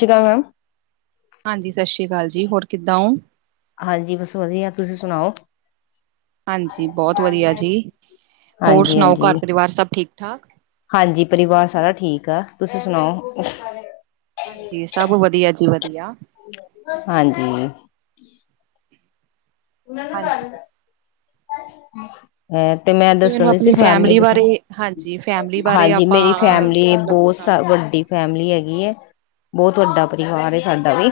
ਕਿਦਾ ਮੈਮ? ਹਾਂਜੀ ਸਤਿ ਸ੍ਰੀ ਅਕਾਲ ਜੀ ਹੋਰ ਕਿੱਦਾਂ ਔ? ਹਾਂਜੀ ਬਸ ਵਧੀਆ ਤੁਸੀਂ ਸੁਣਾਓ? ਹਾਂਜੀ ਬਹੁਤ ਵਧੀਆ ਜੀ। ਹੋਰ ਸੁਣਾਓ ਘਰ ਪਰਿਵਾਰ ਸਭ ਠੀਕ ਠਾਕ ਹਾਂਜੀ-ਹਾਂਜੀ-ਹਾਂਜੀ ਪਰਿਵਾਰ ਸਾਰਾ ਠੀਕ ਠੀਕ ਆ ਤੁਸੀਂ ਸੁਣਾਓ। ਹਾਂਜੀ ਸਭ ਵਧੀਆ ਜੀ ਵਧੀਆ। ਹਾਂਜੀ। ਉਹਨਾਂ ਦਾ ਘਰ ਹਾਂਜੀ ਹੁੰਦਾ। ਹੈ ਤੇ ਮੈਂ ਤੁਸੀਂ ਮੈਨੂੰ ਦੱਸਣ ਦੀ ਸੀ ਆਪਣੀ ਫੈਮਿਲੀ ਦੇ ਬ ਬਾਰੇ ਹਾਂਜੀ ਫੈਮਿਲੀ ਬਾਰੇ ਹਾਂਜੀ ਆਪਾਂ ਮੇਰੀ ਫੈਮਿਲੀ ਮਤਲਬ ਗੱਲ ਬਹੁਤ- ਕਰਦੇ ਵੱਡੀ ਹਾਂ ਫੈਮਿਲੀ ਹੈਗੀ ਐਂ। ਬਹੁਤ ਵੱਡਾ ਹਾਂਜੀ ਪਰਿਵਾਰ ਏ ਸਾਡਾ ਵੀ-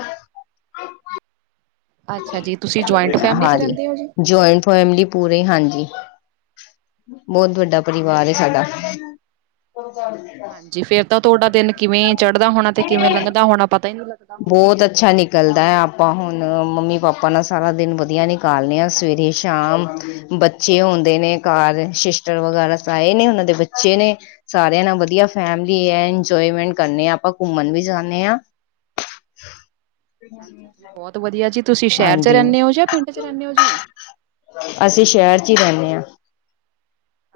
ਅੱਛਾ ਜੀ ਤੁਸੀਂ ਜੁਆਇੰਟ ਫੈਮਿਲੀ ਚ ਹਾਂਜੀ ਰਹਿੰਦੇ ਹੋ ਜੀ ਜੋਇੰਟ ਫੈਮਲੀ ਪੂਰੀ ਹਾਂਜੀ। ਬਹੁਤ ਵੱਡਾ ਪਰਿਵਾਰ ਏ ਸਾਡਾ। ਹਾਂਜੀ ਫੇਰ ਤਾਂ ਤੁਹਾਡਾ ਦਿਨ ਕਿਵੇਂ ਚੜ੍ਹਦਾ ਹੋਣਾ ਤੇ ਕਿਵੇਂ ਲੰਘਦਾ ਹੋਣਾ ਪਤਾ ਹੀ ਨਹੀਂ ਲੱਗਦਾ। ਹੋਣਾ ਬਹੁਤ ਅੱਛਾ ਨਿਕਲਦਾ ਹੈ ਆਪ ਹੁਣ ਮੰਮੀ ਪਾਪਾ ਨਾਲ ਸਾਰਾ ਦਿਨ ਵਧੀਆ ਨਿਕਾਲਣੇ ਆ ਸਵੇਰੇ ਸ਼ਾਮ ਬੱਚੇ ਹੁੰਦੇ ਨੇ ਘਰ ਸਿਸਟਰ ਵਗੈਰਾ ਸਏ ਨੇ ਉਹਨਾਂ ਦੇ ਬੱਚੇ ਨੇ ਸਾਰਿਆਂ ਨਾਲ ਵਧੀਆ ਫੈਮਿਲੀ ਏ- ਇੰਜੋਏਮੈਂਟ ਕਰਨੇ ਹਾਂ ਆਪਾਂ ਘੁੰਮਣ ਵੀ ਜਾਣੇ ਆ। ਅੱਛਾ ਜੀ ਬਹੁਤ ਵਧੀਆ ਜੀ। ਤੁਸੀਂ ਸ਼ਹਿਰ 'ਚ ਹਾਂਜੀ ਰਹਿੰਦੇ ਹੋ ਜਾਂ ਪਿੰਡ 'ਚ ਰਹਿੰਦੇ ਹੋ ਜੀ। ਦੇ ਆਾਂ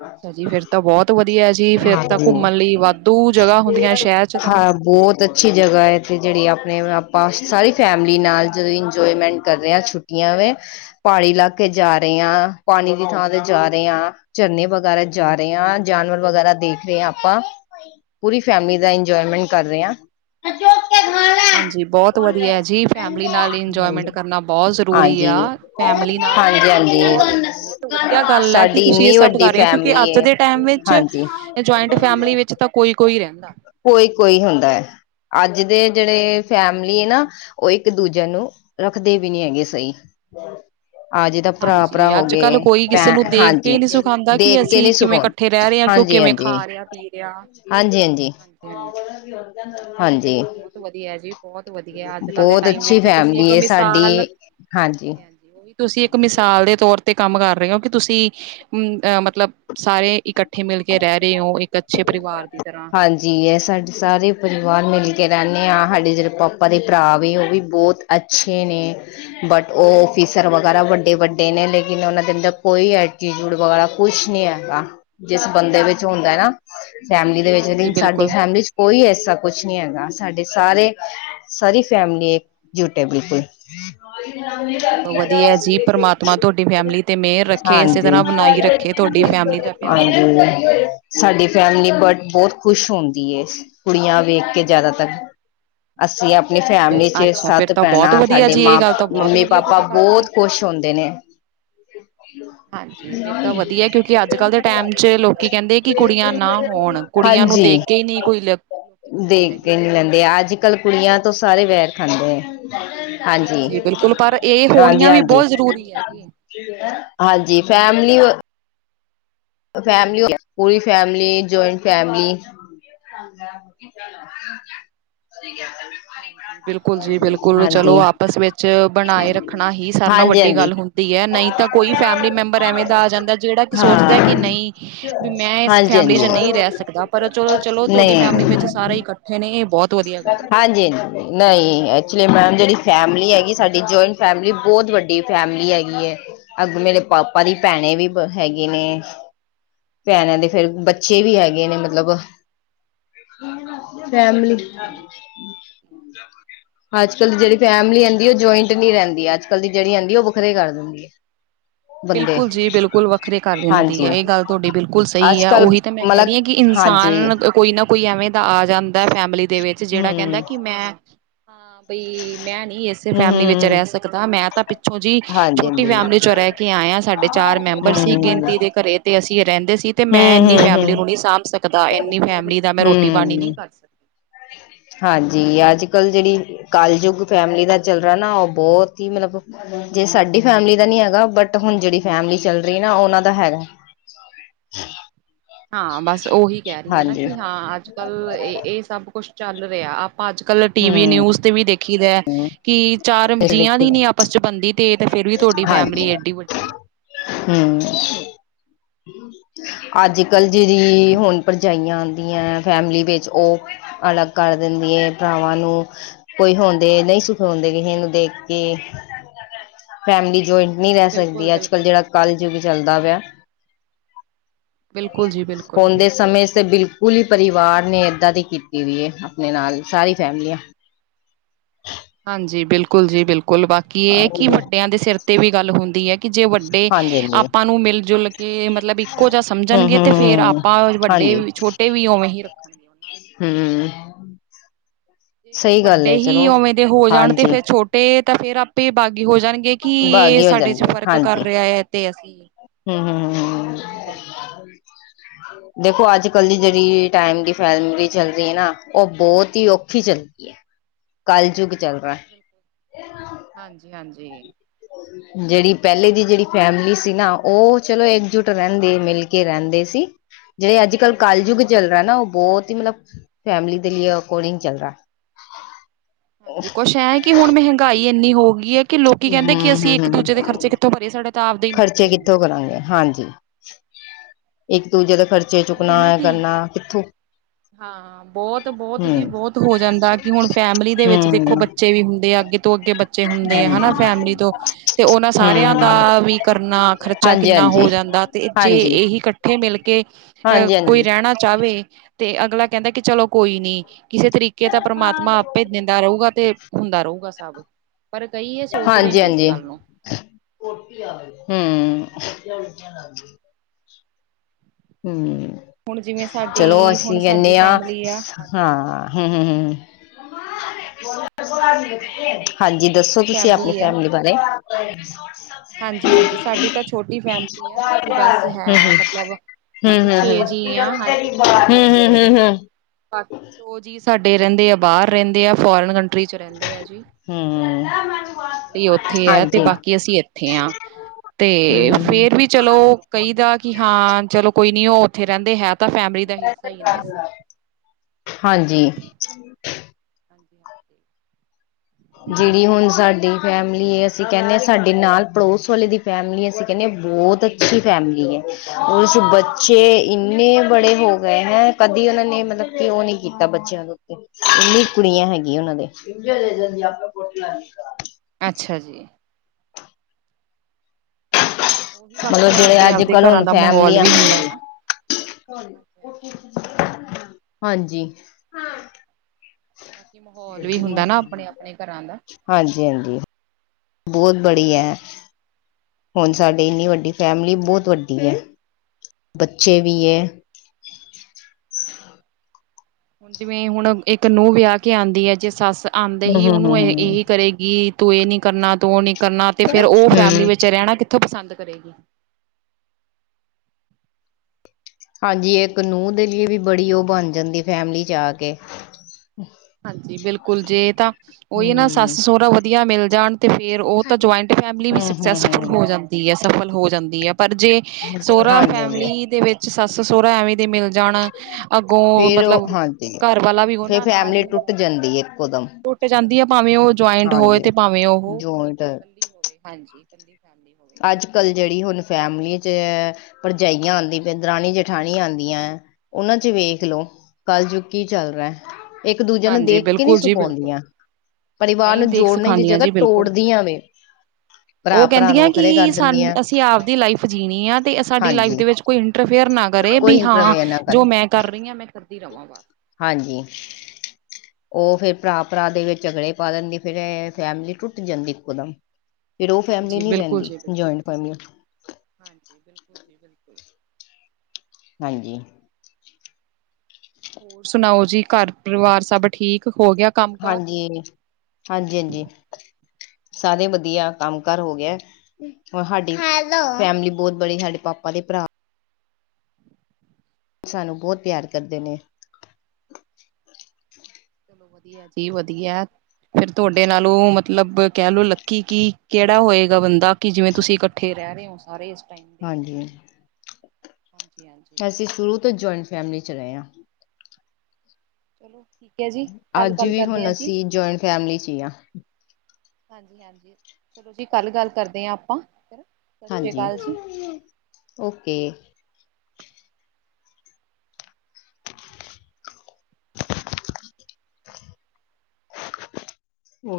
ਅੱਛਾ ਜੀ ਫੇਰ ਤਾਂ ਬਹੁਤ ਵਧੀਆ। ਜੀ ਫੇਰ ਤਾਂ ਹਾਂਜੀ ਘੁੰਮਣ ਲਈ ਵਾਧੂ ਜਗ੍ਹਾ ਹੁੰਦੀਆਂ ਸ਼ਹਿਰ ਚ ਤਾਂ ਹਾਂ ਬਹੁਤ ਅੱਛੀ ਜਗ੍ਹਾ ਇਥੇ ਜਿਹੜੀ ਆਪਣੇ ਆਪ ਆਪਾਂ ਸਾਰੀ ਫੈਮਿਲੀ ਨਾਲ ਜਦੋਂ ਇੰਜੋਏਮੈਂਟ ਕਰ ਰਹੇ ਹਾਂ ਛੁੱਟੀਆਂ ਵ ਪਹਾੜੀ ਇਲਾਕੇ ਜਾ ਰਹੇ- ਹਾਂ ਪਾਣੀ ਦੀ ਥਾਂ ਤੇ ਜਾ ਰਹੇ ਹਾਂ ਝਰਨੇ ਵਗੈਰਾ ਜਾ ਰਹੇ ਹਾਂ ਜਾਨਵਰ ਵਗੈਰਾ ਦੇਖ ਰਹੇ ਹ ਆਪਾਂ ਪੂਰੀ ਫੈਮਲੀ ਦਾ ਇੰਜੋਏਮੈਂਟ ਕਰ ਰਹੇ ਹਾ। [inaudible] ਹਾਂਜੀ ਬਹੁਤ ਵਧੀਆ ਜੀ ਫੈਮਿਲੀ ਨਾਲ ਇੰਜੋਏਮੈਂਟ ਹਾਂਜੀ ਕਰਨਾ ਬਹੁਤ ਜ਼ਰੂਰੀ ਆ ਹਾਂਜੀ ਫੈਮਿਲੀ ਨਾਲ- ਹਾਂਜੀ ਰਹਿਣਾ ਹਾਂਜੀ ਬਹੁਤ ਬਹੁਤ ਵਧੀਆ ਗੱਲ ਹੈ ਕਿ ਸਾਡੀ ਤੁਸੀਂ ਇਹ ਇੰਨੀ ਸਭ ਵੱਡੀ ਕਰ ਰਹੇ ਹੋ ਕਿਉਂਕਿ ਫੈਮਿਲੀ ਅੱਜ ਹੈ ਦੇ ਟਾਈਮ ਵਿੱਚ- ਹਾਂਜੀ ਇਹ ਜੁਆਇੰਟ ਫੈਮਿਲੀ ਵਿੱਚ ਤਾਂ ਕੋਈ-ਕੋਈ ਰਹਿੰਦਾ। ਕੋਈ-ਕੋਈ ਹੁੰਦਾ ਹੈ ਅੱਜ ਦੇ ਜਿਹੜੇ ਫੈਮ ਨਾ ਉਹ ਇੱਕ ਦੂਜੇ ਨੂੰ ਰੱਖਦੇ ਵੀ ਨੀ ਹੈਗੇ ਸਹੀ ਆ ਜਿਦਾ ਭਰਾ ਭਰਾ ਹਾਂਜੀ ਹੋ ਅੱਜ ਕੱਲ ਗਏ ਕੋਈ ਕਿਸੇ ਨੂੰ ਭੈਣ ਦੇਖ ਹਾਂਜੀ ਕੇ ਨਹੀਂ ਸਿਖਾਉਂਦਾ ਕਿ ਦੇਖ ਕੇ ਅਸੀਂ ਨੀ ਕਿਵੇਂ ਸਕੂਨ ਇਕੱਠੇ ਰਹਿ ਰਹੇ ਹਾਂ ਤ ਕਿਵੇਂ ਖਾ ਰਿਹਾ ਪੀ ਰਿਹਾ ਹਾਂਜੀ-ਹਾਂਜੀ! ਹਾਂਜੀ ਹਾਂਜੀ ਚਲੋ ਜੀ ਬਹੁਤ ਵਧੀਆ ਜੀ ਬਹੁਤ ਵਧਿਆ ਅੱਜ ਕਲ ਦੇ ਬਹੁਤ ਟਮ ਅੱਛੀ ਵਿਚ ਤੁਸੀਂ ਇੱਕ ਫੈਮਿਲੀ ਹੈ ਸਾਡੀ ਮਿਸਾਲ ਹਾਂਜੀ ਹਾਂਜੀ-ਹਾਂਜੀ ਉਹ ਤੁਸੀਂ ਇੱਕ ਮਿਸਾਲ ਦੇ ਤੌਰ ਤੇ ਕੰਮ ਕਰ ਰਹੇ ਹੋ ਕਿ ਤੁਸੀਂ ਅਹ ਮਤਲਬ ਸਾਰੇ ਇਕੱਠ ਕਿੱਠੇ ਮਿਲ ਕੇ ਰਹਿ ਰਹੇ ਹੋ ਇੱਕ- ਅੱਛੇ ਪਰਿਵਾਰ ਦੀ ਤਰ੍ਹਾਂ ਹਾਂਜੀ ਹੈ ਸਾਡੇ ਸਾਰੇ ਪਰਿਵਾਰ- ਬਾਹਰ ਮਿਲ ਕੇ ਰਹਿੰਣੇ ਹਾਂ ਸਾਡੇ ਜਿਹੜੇ ਪਾਪਾ ਦੇ ਭਰਾ ਵੇ ਉਹ ਵੀ ਬਹੁਤ ਅੱਛੇ ਨੇ ਬਟ ਉਹ ਔਫਿਸਰ ਵਗੇਰਾ ਵੱਡੇ ਵੱਡੇ ਨੇ ਲੇਕਿਨ ਉਹਨਾਂ ਦੇ ਅੰਦਰ ਕੋਈ ਐਟੀਟਿਊਡ ਵਗੈਰਾ ਕੁਛ ਨਹੀਂ ਹੈ ਜਿਸ ਬੰਦੇ ਵਿੱਚ ਹੁੰਦਾ ਨਾ ਫੈਮਲੀ ਦੇ ਵਿੱਚ ਹਾਂਜੀ ਲ ਸਾਡੀ ਬਿਲਕੁਲ ਫੈਮਿਲੀ ਚ ਕੋਈ ਇਸ ਕੁਛ ਨੀ ਹੈਗਾ ਸਾਡੇ ਸਾਰੇ ਸਾਰੀ ਫੈਮਿਲੀ ਜੁੱਟੇ ਬਿਲਕੁਲ ਚਲੋ ਵਧੀਆ ਜੀ ਪਰਮਾਤਮਾ ਤੁਹਾਡੀ ਫੈਮਿਲੀ ਤੇ ਮਿਹਰ ਰੱਖੇ ਇਸੇ ਹਾਂਜੀ ਤਰ੍ਹਾਂ ਬਣਾਈ ਰੱਖੇ ਤੁਹਾਡੀ ਫੈਮਿਲੀ ਦਾ ਪਿਆਰ ਹਾਂਜੀ ਸਾਡੇ ਫੈ ਹਾਂਜੀ ਬਟ ਹਾਂਜੀ ਬਹੁਤ ਖੁਸ਼ ਹੁੰਦੀ ਕੁੜੀਆਂ ਵੇਖ ਕੇ ਜਿਆਦਾਤਰ ਅਸੀਂ ਆਪ ਆਪਣੀ ਫੈਮਿਲੀ ਚ ਅੱਛਾ ਫਿਰ ਸੱਤ ਤਾਂ ਬਹੁਤ ਭੈਣਾਂ ਵਧੀਆ ਸਾਡੇ ਜੀ ਇਹ ਮਾ ਗੱਲ ਤਾਂ ਬਹੁਤ ਮੰਮੀ ਵਧੀਆ ਪਾਪਾ ਤੁਸੀਂ ਕਰਤੀ ਬਹੁਤ ਖੁਸ਼ ਹੁੰਦੇ ਨੇ ਹਾਂਜੀ ਫਿਰ ਤਾਂ ਵਧੀਆ ਕਿਉਂਕਿ ਅੱਜ ਕੱਲ੍ਹ ਦੇ ਟਾਈਮ ਚ ਲੋਕੀ ਕਹਿੰਦੇ ਕਿ ਕੁੜੀਆਂ ਨਾ ਹੋਣ ਕੁੜੀਆਂ ਨੂੰ ਦੇਖ ਹਾਂਜੀ ਕੇ ਹੀ ਨਹੀਂ ਕੋਈ ਕਰਦੇ ਦੇਖ ਹੈਗੇ ਕੇ ਨੀ ਲੈਂਦੇ ਅੱਜ ਕੱਲ ਕੁੜੀਆਂ ਤੋਂ ਸਾਰੇ ਵੈਰ ਖਾਂਦੇ ਆ ਹਾਂਜੀ ਬਿਲਕੁਲ ਪਰ ਇਹ ਹਾਂਜੀ ਹੋਣੀਆਂ ਵੀ ਹਾਂਜੀ ਬਹੁਤ ਜ਼ਰੂਰੀ ਹੈ ਜੀ। ਹਾਂਜੀ ਫੈਮਲੀ ਫੈਮਲੀ ਪੂਰੀ ਫੈਮਲੀ ਜਇੰਟ ਫੈਮਲੀ [unintelligible] ਹਾਂਜੀ ਬਿਲਕੁਲ ਜੀ ਹਾਂਜੀ, ਬਿਲਕੁਲ ਚਲੋ ਹਾਂਜੀ, ਆਪਸ ਵਿੱਚ ਬਣਾਏ ਰੱਖਣਾ ਹੀ ਸਾਰਿਆਂ ਨਾਲ ਵੱਡੀ ਹਾਂਜੀ ਗੱਲ ਹੁੰਦੀ ਹੈ ਨਹੀਂ ਤਾਂ ਕੋਈ ਫੈਮਿਲੀ ਮੈਂਬਰ ਐਵੇਂ ਦਾ ਆ ਜਾਂਦਾ ਜਿਹੜਾ ਕਿ ਸੋਚਦਾ ਹਾਂ। ਕਿ ਨਹੀਂ ਵੀ ਮੈਂ ਇਸ ਹਾਂਜੀ ਹਾਂਜੀ ਫੈਮਿਲੀ ਚ ਨਹੀਂ ਰਹਿ ਸਕਦਾ ਪਰ ਚਲੋ ਚਲੋ ਤੁਹਾਡੀ ਫੈਮਿਲੀ ਨਹੀਂ ਵਿੱਚ ਸਾਰੇ ਇਕੱਠੇ ਇਹ ਬਹੁਤ ਵਧੀਆ ਗੱਲ ਹੈ। ਹਾਂਜੀ ਨਹੀਂ ਐਕਚੁਲੀ ਮੈਮ ਜਿਹੜੀ ਫੈਮਿਲੀ ਹੈਗੀ ਸਾਡੀ ਜੋਇੰਟ ਫੈਮਲੀ ਬਹੁਤ ਵੱਡੀ ਫੈਮਿਲੀ ਹੈਗੀ ਹੈ ਅੱਗ ਮੇਰੇ ਪਾਪਾ ਦੀ ਭੈਣੇ ਵੀ ਹੈਗੇ ਨੇ ਭੈਣਾਂ ਦੇ ਫੇਰ ਬੱਚੇ ਵੀ ਹੈਗੇ ਨੇ ਮਤਲਬ ਠੀਕ ਹੈ ਫੈਮਲੀ ਜੀ ਠੀਕ ਹੈ ਵਧੀਆ ਅੱਜ ਕਲ ਦੀ ਜਿਹੜੀ ਫੈਮਲੀ ਆਂਦੀ ਉਹ ਜੋਇੰਟ ਨੀ ਰਹਿੰਦੀ ਅੱਜ ਕਲ ਦੀ ਜਿਹੜੀ ਆਂਦੀ ਉਹ ਵੱਖਰੇ ਕਰ ਦਿੰਦੀ ਹੈ ਬੰਦੇ ਬਿਲਕੁਲ ਜੀ ਬਿਲਕੁਲ ਵੱਖਰੇ ਕਰ ਦਿੰਦੀ ਹੈ ਹਾਂਜੀ ਇਹ ਗੱਲ ਤੁਹਾਡੀ ਬਿਲਕੁਲ ਸਹੀ ਅੱਜ ਹੈ ਕੱਲ ਉਹੀ ਤਾਂ ਮੈਂ ਕਹਿ ਰਹੀ ਮਤਲਬ ਹਾਂ ਕਿ ਹਾਂਜੀ ਇਨਸਾਨ ਕੋਈ ਨਾ ਕੋਈ ਐਵੇਂ ਦਾ ਆ ਜਾਂਦਾ ਫੈਮਿਲੀ ਦੇ ਵਿੱਚ ਜਿਹੜਾ ਹਮ ਕਹਿੰਦਾ ਕਿ ਮੈਂ ਹਾਂ ਬਈ ਮੈਂ ਨੀ ਇਸੇ ਹਮ ਫੈਮਿਲੀ ਵਿੱਚ ਹਮ ਰਹਿ ਸਕਦਾ ਮੈਂ ਤਾਂ ਪਿੱਛੋਂ ਜੀ ਹਾਂਜੀ ਛੋਟੀ ਹਾਂਜੀ ਫੈਮਿਲੀ ਚੋਂ ਰਹਿ ਕੇ ਆਇ ਸਾਡੇ ਚਾਰ ਮੈਂਬਰ ਸੀ ਹਮ ਗਿਣਤੀ ਦੇ ਘਰੇ ਤੇ ਅਸੀਂ ਰਹਿੰਦੇ ਸੀ ਤੇ ਮੈਂ ਹਮ ਇੰਨੀ ਹਮ ਫੈਮਲੀ ਹਮ ਨੂੰ ਨਹੀਂ ਸਾਂਭ ਸਕਦਾ ਇੰਨੀ ਫੈਮਿਲੀ ਦਾ ਮੈਂ ਰੋਟੀ ਪਾਣੀ ਹੂੰ ਨਹੀਂ ਕਰ ਸਕਦੀ ਹਾਂਜੀ ਅੱਜ ਅੱਜ ਕੱਲ ਜਿਹੜੀ ਕਾਲਯੁਗ ਫੈਮਿਲੀ ਦਾ ਚੱਲ ਰਿਹਾ ਨਾ ਉਹ ਬਹੁਤ ਹੀ ਮਤਲਬ ਜੇ ਸਾਡੀ ਫੈਮਿਲੀ ਦਾ ਨ ਨਹੀਂ ਹੈਗਾ ਬਟ ਹੁਣ ਜਿਹੜੀ ਫੈਮਿਲੀ ਚੱਲ ਰਹੀ ਨਾ ਉਹਨਾਂ ਦਾ ਹੈਗਾ ਹਾਂ ਬਸ ਉਹੀ ਕਹਿ ਰਹੀ ਹ ਨਾ ਹਾਂਜੀ ਕਿ ਹਾਂ ਅੱਜ ਕੱਲ ਇਹ ਇਹ ਸਭ ਕੁਛ ਚੱਲ ਰਿਹਾ ਅੱਜ ਕੱਲ ਟੀ ਵੀ ਹੂੰ ਨਿਊਜ਼ ਤੇ ਵੀ ਦੇਖੀ ਦਾ ਕਿ ਚਾਰ ਜੀਆਂ ਦੀ ਨੀ ਆਪਸ ਚ ਬੰਦੀ ਤੇ ਤੇ ਫਿਰ ਵੀ ਤੁਹਾਡੀ ਫੈਮਿਲੀ ਹਾਂਜੀ ਏਡੀ ਵੱਡੀ ਆ ਹੂੰ ਹ ਅੱਜ ਕੱਲ੍ਹ ਜਿਹੜੀ ਹੁਣ ਭਰਜਾਈਆਂ ਆਉਂਦੀਆਂ ਫੈਮਲੀ ਵਿੱਚ ਉਹ ਅਲੱਗ ਕਰ ਦਿੰਦੀ ਹੈ ਭਰਾਵਾਂ ਨੂੰ ਕੋਈ ਹੁੰਦੇ ਨਹੀਂ ਸੁਖ ਹੁੰਦੇ ਕਿਸੇ ਨੂੰ ਦੇਖ ਕੇ ਕੀਚ ਫੈਮਿਲੀ ਜੁਆਇੰਟ ਨਹੀਂ ਰਹਿ ਸਕਦੀ ਅੱਜ ਕਲ੍ਹ ਜਿਹੜਾ ਕੱਲ ਯੁੱਗ ਚੱਲਦਾ ਵਾ ਬਿਲਕੁਲ ਜੀ ਬਿਲਕੁਲ ਹੁਨ ਦੇ ਸਮੇਂ ਸ ਬਿਲਕੁਲ ਹੀ ਪਰਿਵਾਰ ਨੇ ਏਦਾਂ ਦੀ ਕੀਤੀ ਦੀ ਹੈ ਆਪਣੇ ਨਾਲ ਸਾਰੀ ਫੈਮਲੀਆਂ। ਹਾਂਜੀ ਬਿਲਕੁਲ ਜੀ ਬਿਲਕੁਲ ਬਾਕੀ ਇਹ ਕਿ ਹਾਂਜੀ ਵੱਡਿਆਂ ਦੇ ਸਿਰ ਤੇ ਵੀ ਗੱਲ ਹੁੰਦੀ ਹੈ ਕਿ ਜੇ ਵੱਡੇ ਹਾਂਜੀ ਹਾਂਜੀ ਆਪਾਂ ਨੂੰ ਮਿਲ ਜੁਲ ਕੇ ਮਤਲਬ ਇੱਕੋ ਜਿਹਾ ਹਮ ਸਮਝਣਗੇ ਤੇ ਹਮ ਫੇਰ ਹਮ ਆਪਾਂ ਵੱਡ ਭੇ ਵੀ ਛੋਟੇ ਵੀ ਉਵੇਂ ਹੀ ਰੱਖਣਗੇ। ਉਹਨਾਂ ਨੂੰ ਹੁੰ ਜੇ ਹੁਨ ਵੱਡੇ ਹੀ ਉਵੇਂ ਦੇ ਹੋ ਜਾਣ ਤੇ ਹਾਂਜੀ ਫੇਰ ਛੋਟੇ ਤਾਂ ਫੇਰ ਆਪੇ ਬਾਗੀ ਹੋ ਜਾਣਗੇ। ਕਿ ਹੈ ਕਿ ਬਾਗੀ ਹੋ ਸਾਡੇ ਚ ਜਾਂਦੇ ਫ਼ਰਕ ਕਰ ਹਾਂਜੀ ਰਿਹਾ ਹੈ ਤੇ ਅਸੀਂ ਕਿਵੇਂ ਰਹੀਏ ਫੇਰ ਹੈਲੋ। ਦੇਖੋ ਅੱਜ ਕੱਲ੍ਹ ਦੀ ਜਿਹੜੀ ਟਾਈਮ ਦੀ ਫੈਮਲੀ ਚੱਲਦੀ ਹੈ ਨਾ ਉਹ ਬਹੁਤ ਹੀ ਔਖੀ ਚੱਲਦੀ ਐ। ਕਾਲਜੂਗਂ ਬਿਲਕੁਲ, ਹਾਂਜੀ-ਹਾਂਜੀ। ਜਿਹੜੀ ਪਹਿਲੇ ਦੀ ਜਿਹੜੀ ਫੈਮਿਲੀ ਸੀ ਨਾ ਉਹ ਚਲੋ ਇੱਕਜੁੱਟ ਰਹਿੰਦੇ ਮਿਲ ਕੇ ਰਹਿੰਦੇ ਸੀ। ਜਿਹੜੇ ਅੱਜ ਕੱਲ੍ਹ ਕੱਲਯੁਗ ਚੱਲ ਰਿਹਾ ਨਾ ਉਹ ਬਹੁਤ ਹੀ ਮਤਲਬ ਫੈਮਿਲੀ ਦੇ ਲਈ ਅਕੋਰਡਿੰਗ ਚੱਲ ਰਿਹਾ। ਹਾਂਜੀ, ਕੁਛ ਐਂ ਕਿ ਹੁਣ ਮਹਿੰਗਾਈ ਇੰਨੀ ਹੋ ਗਈ ਏ। ਕਿ ਲੋਕੀ ਕਹਿੰਦੇ ਕਿ ਹਮ ਅਸੀਂ ਹਮ ਇੱਕ ਦੂਜੇ ਦੇ ਹਮ ਖਰਚੇ ਕਿੱਥੋਂ ਭਰਿਏ ਸਾਡੇ ਤਾਂ ਆਪਦੇ ਹੀ ਨਹੀਂ ਖਰਚੇ ਪੂਰੇ ਹੁੰਦੇ। ਕਿੱਥੋਂ [inaudible] ਕਰਾਂਗੇ ਹਾਂਜੀ ਇੱਕ ਦੂਜੇ ਦਾ ਖਰਚੇ ਚੁੱਕਣਾ ਉਹੀ ਹੈ ਨਾ ਕਰਨਾ ਏਹ ਕਿ ਕਰਨਾ ਕਿੱਥੋ ਹਾਂ ਬਹੁਤ-ਬਹੁਤ ਜੀ ਬਹੁਤ ਹੋ ਜਾਂਦਾ ਕਿ ਹੁਣ ਫੈਮਿਲੀ ਦੇ ਵਿੱਚ ਦੇਖੋ ਹਮ ਬੱਚੇ ਵੀ ਹੁੰਦੇ ਤੋ ਅੱਗੇ ਬੱਚੇ ਹੁੰਦੇ ਆ ਹਨਾ ਹਮ ਫੈਮਲੀ ਤੋਂ ਤੇ ਉਹਨਾਂ ਸਾਰਿਆਂ ਦਾ ਹਮ ਵੀ ਕਰਨਾ ਖਰਚਾ ਹਾਂਜੀ ਕਿੰਨਾ ਹਾਂਜੀ ਹੋ ਜਾਂਦਾ ਤੇ ਜੇ ਹਾਂਜੀ ਇਹੀ ਇਕੱਠੇ ਮਿਲ ਕੇ ਹਾਂਜੀ ਕੋਈ ਹਾਂਜੀ ਰਹਿਣਾ ਚਾਹਵੇ ਤੇ ਅਗਲਾ ਕਹਿੰਦਾ ਕਿ ਚਲੋ ਕੋਈ ਨੀ ਕਿਸੇ ਤਰੀਕੇ ਦਾ ਪਰਮਾਤਮਾ ਆਪੇ ਦਿੰਦਾ ਰਹੁਗਾ ਤੇ ਹੁੰਦਾ ਰਹੁਗਾ ਸਭ ਪਰ ਕਈ ਇਹ ਸੋਚਦੇ ਨੀ ਇਸ ਹਾਂਜੀ-ਹਾਂਜੀ, ਗੱਲ ਨੂੰ ਹਮ। [unintelligible] ਹੁੰ ਹੁਣ ਜਿਵੇਂ ਚਲੋ ਸਾਡੀ ਹੁਣ ਅਸੀਂ ਸਾਡੀ ਕਹਿੰਦੇ ਹਾਂ, ਫੈਮਿਲੀ ਆ ਹਾਂਜੀ ਹਾਂਜੀ ਹਾਂ ਹਮ-ਹਮ-ਹਮ ਹੁਣ ਸਾਡੀ ਤਾਂ [unintelligible] ਹਾਂਜੀ ਦੱਸੋ ਛੋਟੀ ਤੁਸੀਂ ਆਪਣੀ ਫੈਮਿਲੀ ਆ ਫੈਮਲੀ ਬਾਰੇ ਹਾਂਜੀ-ਹਾਂਜੀ ਸਾਡੀ ਤਾਂ ਛੋਟੀ ਫੈਮਿਲੀ ਆ ਅਸੀਂ ਬਸ ਹੂੰ ਹੈ, ਹੂੰ ਮਤਲਬ ਅਸੀਂ ਹੂੰ ਛੇ ਹੂੰ ਜੀ ਹਾਂ ਹਾਂਜੀ ਫੈਮਲੀ ਹੂੰ ਵਿੱਚ ਹੂੰ ਹੂੰ ਤੇ ਹੂੰ ਬਾਕੀ ਦੋ ਜੀ ਸਾਡੇ ਰਹਿੰਦੇ ਆ ਬਾਹਰ ਰਹਿੰਦੇ ਆ ਫੋਰਨ ਕੰਟਰੀ ਚ ਰਹਿੰਦੇ ਆ ਜੀ। ਉਹਨਾਂ ਦੀ ਫੈਮਿਲੀ ਉੱਥੇ ਐ, ਤੇ ਹਾਂਜੀ ਬਾਕੀ ਅਸੀਂ ਇੱਥੇ ਆ। ਤੇ ਹੂੰ ਹੂੰ ਹੂੰ ਫੇਰ ਵੀ ਚਲੋ ਕਈ ਦਾ ਕਿ ਹਾਂ ਚਲੋ ਕੋਈ ਨੀ ਉਹ ਉੱਥੇ ਰਹਿੰਦੇ ਹੈ। ਤਾਂ ਫੈਮਿਲੀ ਦਾ ਹਿੱਸਾ ਹੀ ਨਾ ਇਸ। ਹਾਂਜੀ। ਹਾਂਜੀ ਹਾਂਜੀ। ਜਿਹੜੀ ਹੁਣ ਸਾਡੀ ਫੈਮਿਲੀ ਏ ਅਸੀਂ ਕਹਿੰਦੇ ਹਾਂ, ਸਾਡੇ ਨਾਲ ਪੜੋਸ ਵਾਲੇ ਦੀ ਫੈਮਿਲੀ ਅਸੀਂ ਕਹਿਣੇ ਬਹੁਤ ਅੱਛੀ ਫੈਮਲੀ ਐ, ਉਸ ਬੱਚੇ ਇੰਨੇ ਵੜੇ ਹੋ ਗਏ ਹੈ ਕਦ ਕਦੀ ਉਹਨਾਂ ਨੇ ਮਤਲਬ ਕਿ ਉਹ ਨੀ ਕੀਤਾ ਬੱਚਿਆਂ ਦੇ ਉੱਤੇ ਇੰਨੀ ਕੁੜੀਆਂ ਹੈਗੀ ਉਹਣਾ ਦੇ। ਪੰਜ [unintelligible] ਅੱਛਾ ਜੀ। ਉਹੀ ਮਤਲਬ ਬਾਕੀ ਜਿੜੇ ਅੱਜ ਆਪਦੇ-ਆਪਦੇ ਕੱਲ ਘਰਾਂ ਹੁਣ ਦਾ ਮਾਹੌਲ ਫੈਮਲੀਆ ਵੀ ਹੁੰਦਾ ਨਾ। ਹਾਂਜੀ-ਹਾਂਜੀ ਹਾਂਜੀ। ਬਾਕੀ ਮਾਹੌਲ ਵੀ ਹੁੰਦਾ ਨਾ ਆਪਣੇ-ਆਪਣੇ ਘਰਾਂ ਦਾ ਹਾਂਜੀ-ਹਾਂਜੀ। ਬਹੁਤ ਹਾਂਜੀ-ਹਾਂਜੀ। ਬੜੀ ਏ। ਹੁਣ ਸਾਡੀ ਇੰਨੀ ਵੱਡੀ ਫੈਮਿਲੀ ਬਹੁਤ ਵੱਡੀ ਏ। ਬੱਚੇ ਵੀ ਏ। ਹੁਣ ਜਿਵੇਂ ਹੁਣ ਇੱਕ ਨੂੰਹ ਵਿਆਹ ਕੇ ਆਦੀ ਹੈ ਜੇ ਸੱਸ ਆਦੇ ਹੂੰ ਹੀ ਹੂੰ ਉਹਨੂੰ ਹੂੰ ਹੂੰ ਇਹ ਕਰੇਗੀ ਤੂੰ ਇਹ ਨੀ ਕਰਨਾ ਤੂੰ ਉਹ ਨੀ ਕਰਨਾ ਤੇ ਫੇਰ ਉਹ ਫੈਮਿਲੀ ਹੂੰ ਵਿੱਚ ਰਹਿਣਾ ਕਿੱਥੋਂ ਪਸੰਦ ਕਰੇਗੀ। ਹਾਂਜੀ, ਇੱਕ ਨੂੰਹ ਦੇ ਲਈ ਵੀ ਬੜੀ ਉਹ ਬਣ ਜਾਂਦੀ ਫੈਮਲੀ ਚ ਆ ਕੇ। ਹਾਂਜੀ, ਬਿਲਕੁਲ ਜੇ ਤਾਂ ਉਹੀ ਹੂੰ ਨਾ ਸੱਸ ਸਹੁਰਾ ਵਧੀਆ ਮਿਲ ਜਾਣ। ਅਤੇ ਫਿਰ ਉਹ ਤਾਂ ਜੁਆਇੰਟ ਫੈਮਿਲੀ ਵੀ ਹੂੰ ਹੂੰ ਸਕਸੈਸਫੁੱਲ ਹੂੰ ਹੋ ਜਾਂਦੀ ਏ, ਸਫਲ ਹੋ ਜਾਂਦੀ ਐ। ਪਰ ਜੇ ਸਹੁਰਾ ਹਾਂਜੀ ਹਾਂਜੀ ਫੈਮਲੀ ਦੇ ਵਿੱਚ ਸੱਸ ਸਹੁਰਾ ਐਵੇਂ ਦੇ ਮਿਲ ਜਾਣ ਅੱਗੋਂ ਤੇ ਉਹ ਮਤਲਬ ਹਾਂਜੀ। ਘਰ ਵਾਲਾ ਵੀ ਫਿਰ ਉਹਨਾਂ ਨਾਲ ਫੈਮਿਲੀ ਟੁੱਟ ਹੋਵੇ ਜਾਂਦੀ ਐ। ਟੁੱਟ ਜਾਂਦੀ ਆ ਭਾਵੇਂ ਉਹ ਜੁਆਇੰਟ ਹੋਵੇ ਹਾਂਜੀ ਤੇ ਭਾਵੇਂ ਉਹੀ ਹੋਵੇ ਹਾਂਜੀ, ਫੈਮਿਲੀ ਹੋਵੇ ਛੋਟੀ ਅੱਜ-ਕੱਲ ਹੋਵੇ ਜਿਹੜੀ ਹੁਣ ਫੈਮਲੀ, ਭਰਜਾਈਆਂ ਆਦੀਆ ਦਰਾਣੀ ਜਠਾਣੀ ਆਦੀਆਂ ਉਹਨਾਂ ਚ ਵੇਖ ਲੋ ਜੋ ਕੀ ਚੱਲ ਰਿਹਾ ਇੱਕ ਦੂਜੇ ਨੂੰ ਹਾਂਜੀ ਦੇਖ ਕੇ ਨਹੀ ਬਿਲਕੁਲ ਜੀ ਬਿਲਕੁਲ ਸਕਦੀਆਂ। ਪਰਿਵਾਰ ਨਹੀਂ ਨੂੰ ਦੇਖ ਜੋੜਨ ਦੀ ਸਿਖਾਉਂਦੀਆਂ ਜਗ੍ਹਾ ਜੀ ਬਿਲਕੁਲ ਤੋੜਦੀਆਂ ਨੇ ਉਹ ਭਰਾ-ਭਰਾ ਨੂੰ ਕਹਿੰਦੀਆਂ ਵੱਖਰੇ ਕਰ ਕਿ ਸਾਨ ਦਿੰਦੀਆਂ ਅਸੀਂ ਆਪ ਦੀ ਲਾਈਫ ਜੀਣੀ ਆ ਅਤੇ ਸਾਡੀ ਲਾਈਫ ਹਾਂਜੀ ਦੇ ਵਿੱਚ ਕੋਈ ਇੰਟਰਫੇਅਰ ਨਾ ਕਰੇ ਵੀ ਕੋਈ ਹਾਂ ਪ੍ਰਵੇਰ ਨਾ ਜੋ ਕਰੇ ਮੈਂ ਕਰ ਰਹੀ ਹਾਂ ਮੈਂ ਕਰ ਰਹੀ ਆ, ਹਾਂਜੀ, ਉਹ ਫੇਰ ਭਰਾ-ਭਰਾ ਦੇ ਵਿੱਚ ਝਗੜੇ ਪਾ ਦਿੰਦੀ ਫਿਰ ਫੈਮਿਲੀ ਟੁੱਟ ਜਾਂਦੀ ਇੱਕ ਦਮ ਫਿਰ ਉਹ ਫੈਮਲੀ ਹਾਂਜੀ ਨਹੀਂ ਬਿਲਕੁਲ ਰਹਿੰਦੀ ਜੀ ਬਿਲਕੁਲ ਜੁਆਇੰਟ ਫੈਮਲੀ, ਹਾਂਜੀ ਬਿਲਕੁਲ ਜੀ ਬਿਲਕੁਲ, ਹਾਂਜੀ, ਹੋਰ ਸੁਣਾਓ ਜੀ ਘਰ ਪਰਿਵਾਰ ਸਭ ਠੀਕ, ਹੋ ਗਿਆ ਕੰਮ ਕਾਰ ਹਾਂਜੀ-ਹਾਂਜੀ-ਹਾਂਜੀ, ਸਾਰੇ ਵਧੀਆ ਕੰਮ ਕਾਰ ਹੋ ਗਿਆ। ਰ ਸਾਡੀ ਫੈਮਿਲੀ ਬਹੁਤ ਬੜੀ ਸਾਡੇ ਪਾਪਾ ਦੇ ਭਰਾ, ਸਾਨੂੰ ਬਹੁਤ ਪਿਆਰ ਕਰਦੇ ਨੇ, ਚਲੋ ਵਧੀਆ ਜੀ ਵਧੀਆ, ਫਿਰ ਤੁਹਾਡੇ ਨਾਲੋਂ ਮਤਲਬ ਕਹਿ ਲਓ ਲੱਕੀ ਕੀ ਕਿਹੜਾ ਹੋਏਗਾ ਬੰਦਾ ਕਿ ਜਿਵੇਂ ਤੁਸੀਂ ਇਕੱਠੇ ਰਹਿ ਰਹੇ ਹੋ ਸਾਰੇ, ਟਾਈਮ ਦੇ ਵਿੱਚ ਹਾਂਜੀ ਵੀ ਹਾਂਜੀ ਹਾਂਜੀ ਅਸੀਂ ਸ਼ੁਰੂ ਤੋਂ ਜੁਆਇੰਟ, ਫੈਮਲੀ ਚ ਰਹੇ ਆ, ਚਲੋ, ਠੀਕ ਹੈ ਜੀ ਕੱਲ ਅੱਜ ਗੱਲ ਵੀ ਕਰਦੇ ਹੁਣ ਹਾਂ ਜੀ ਅਸੀਂ ਜੁਆਇੰਟ ਫੈਮਿਲੀ ਚ ਹੀ ਹਾਂ, ਹਾਂਜੀ-ਹਾਂਜੀ ਚਲੋ ਜੀ ਕੱਲ ਗੱਲ ਕਰਦੇ ਹਾਂ ਆਪਾਂ, ਸਤਿ ਸ੍ਰੀ ਹਾਂਜੀ ਅਕਾਲ ਜੀ, ਓਕੇ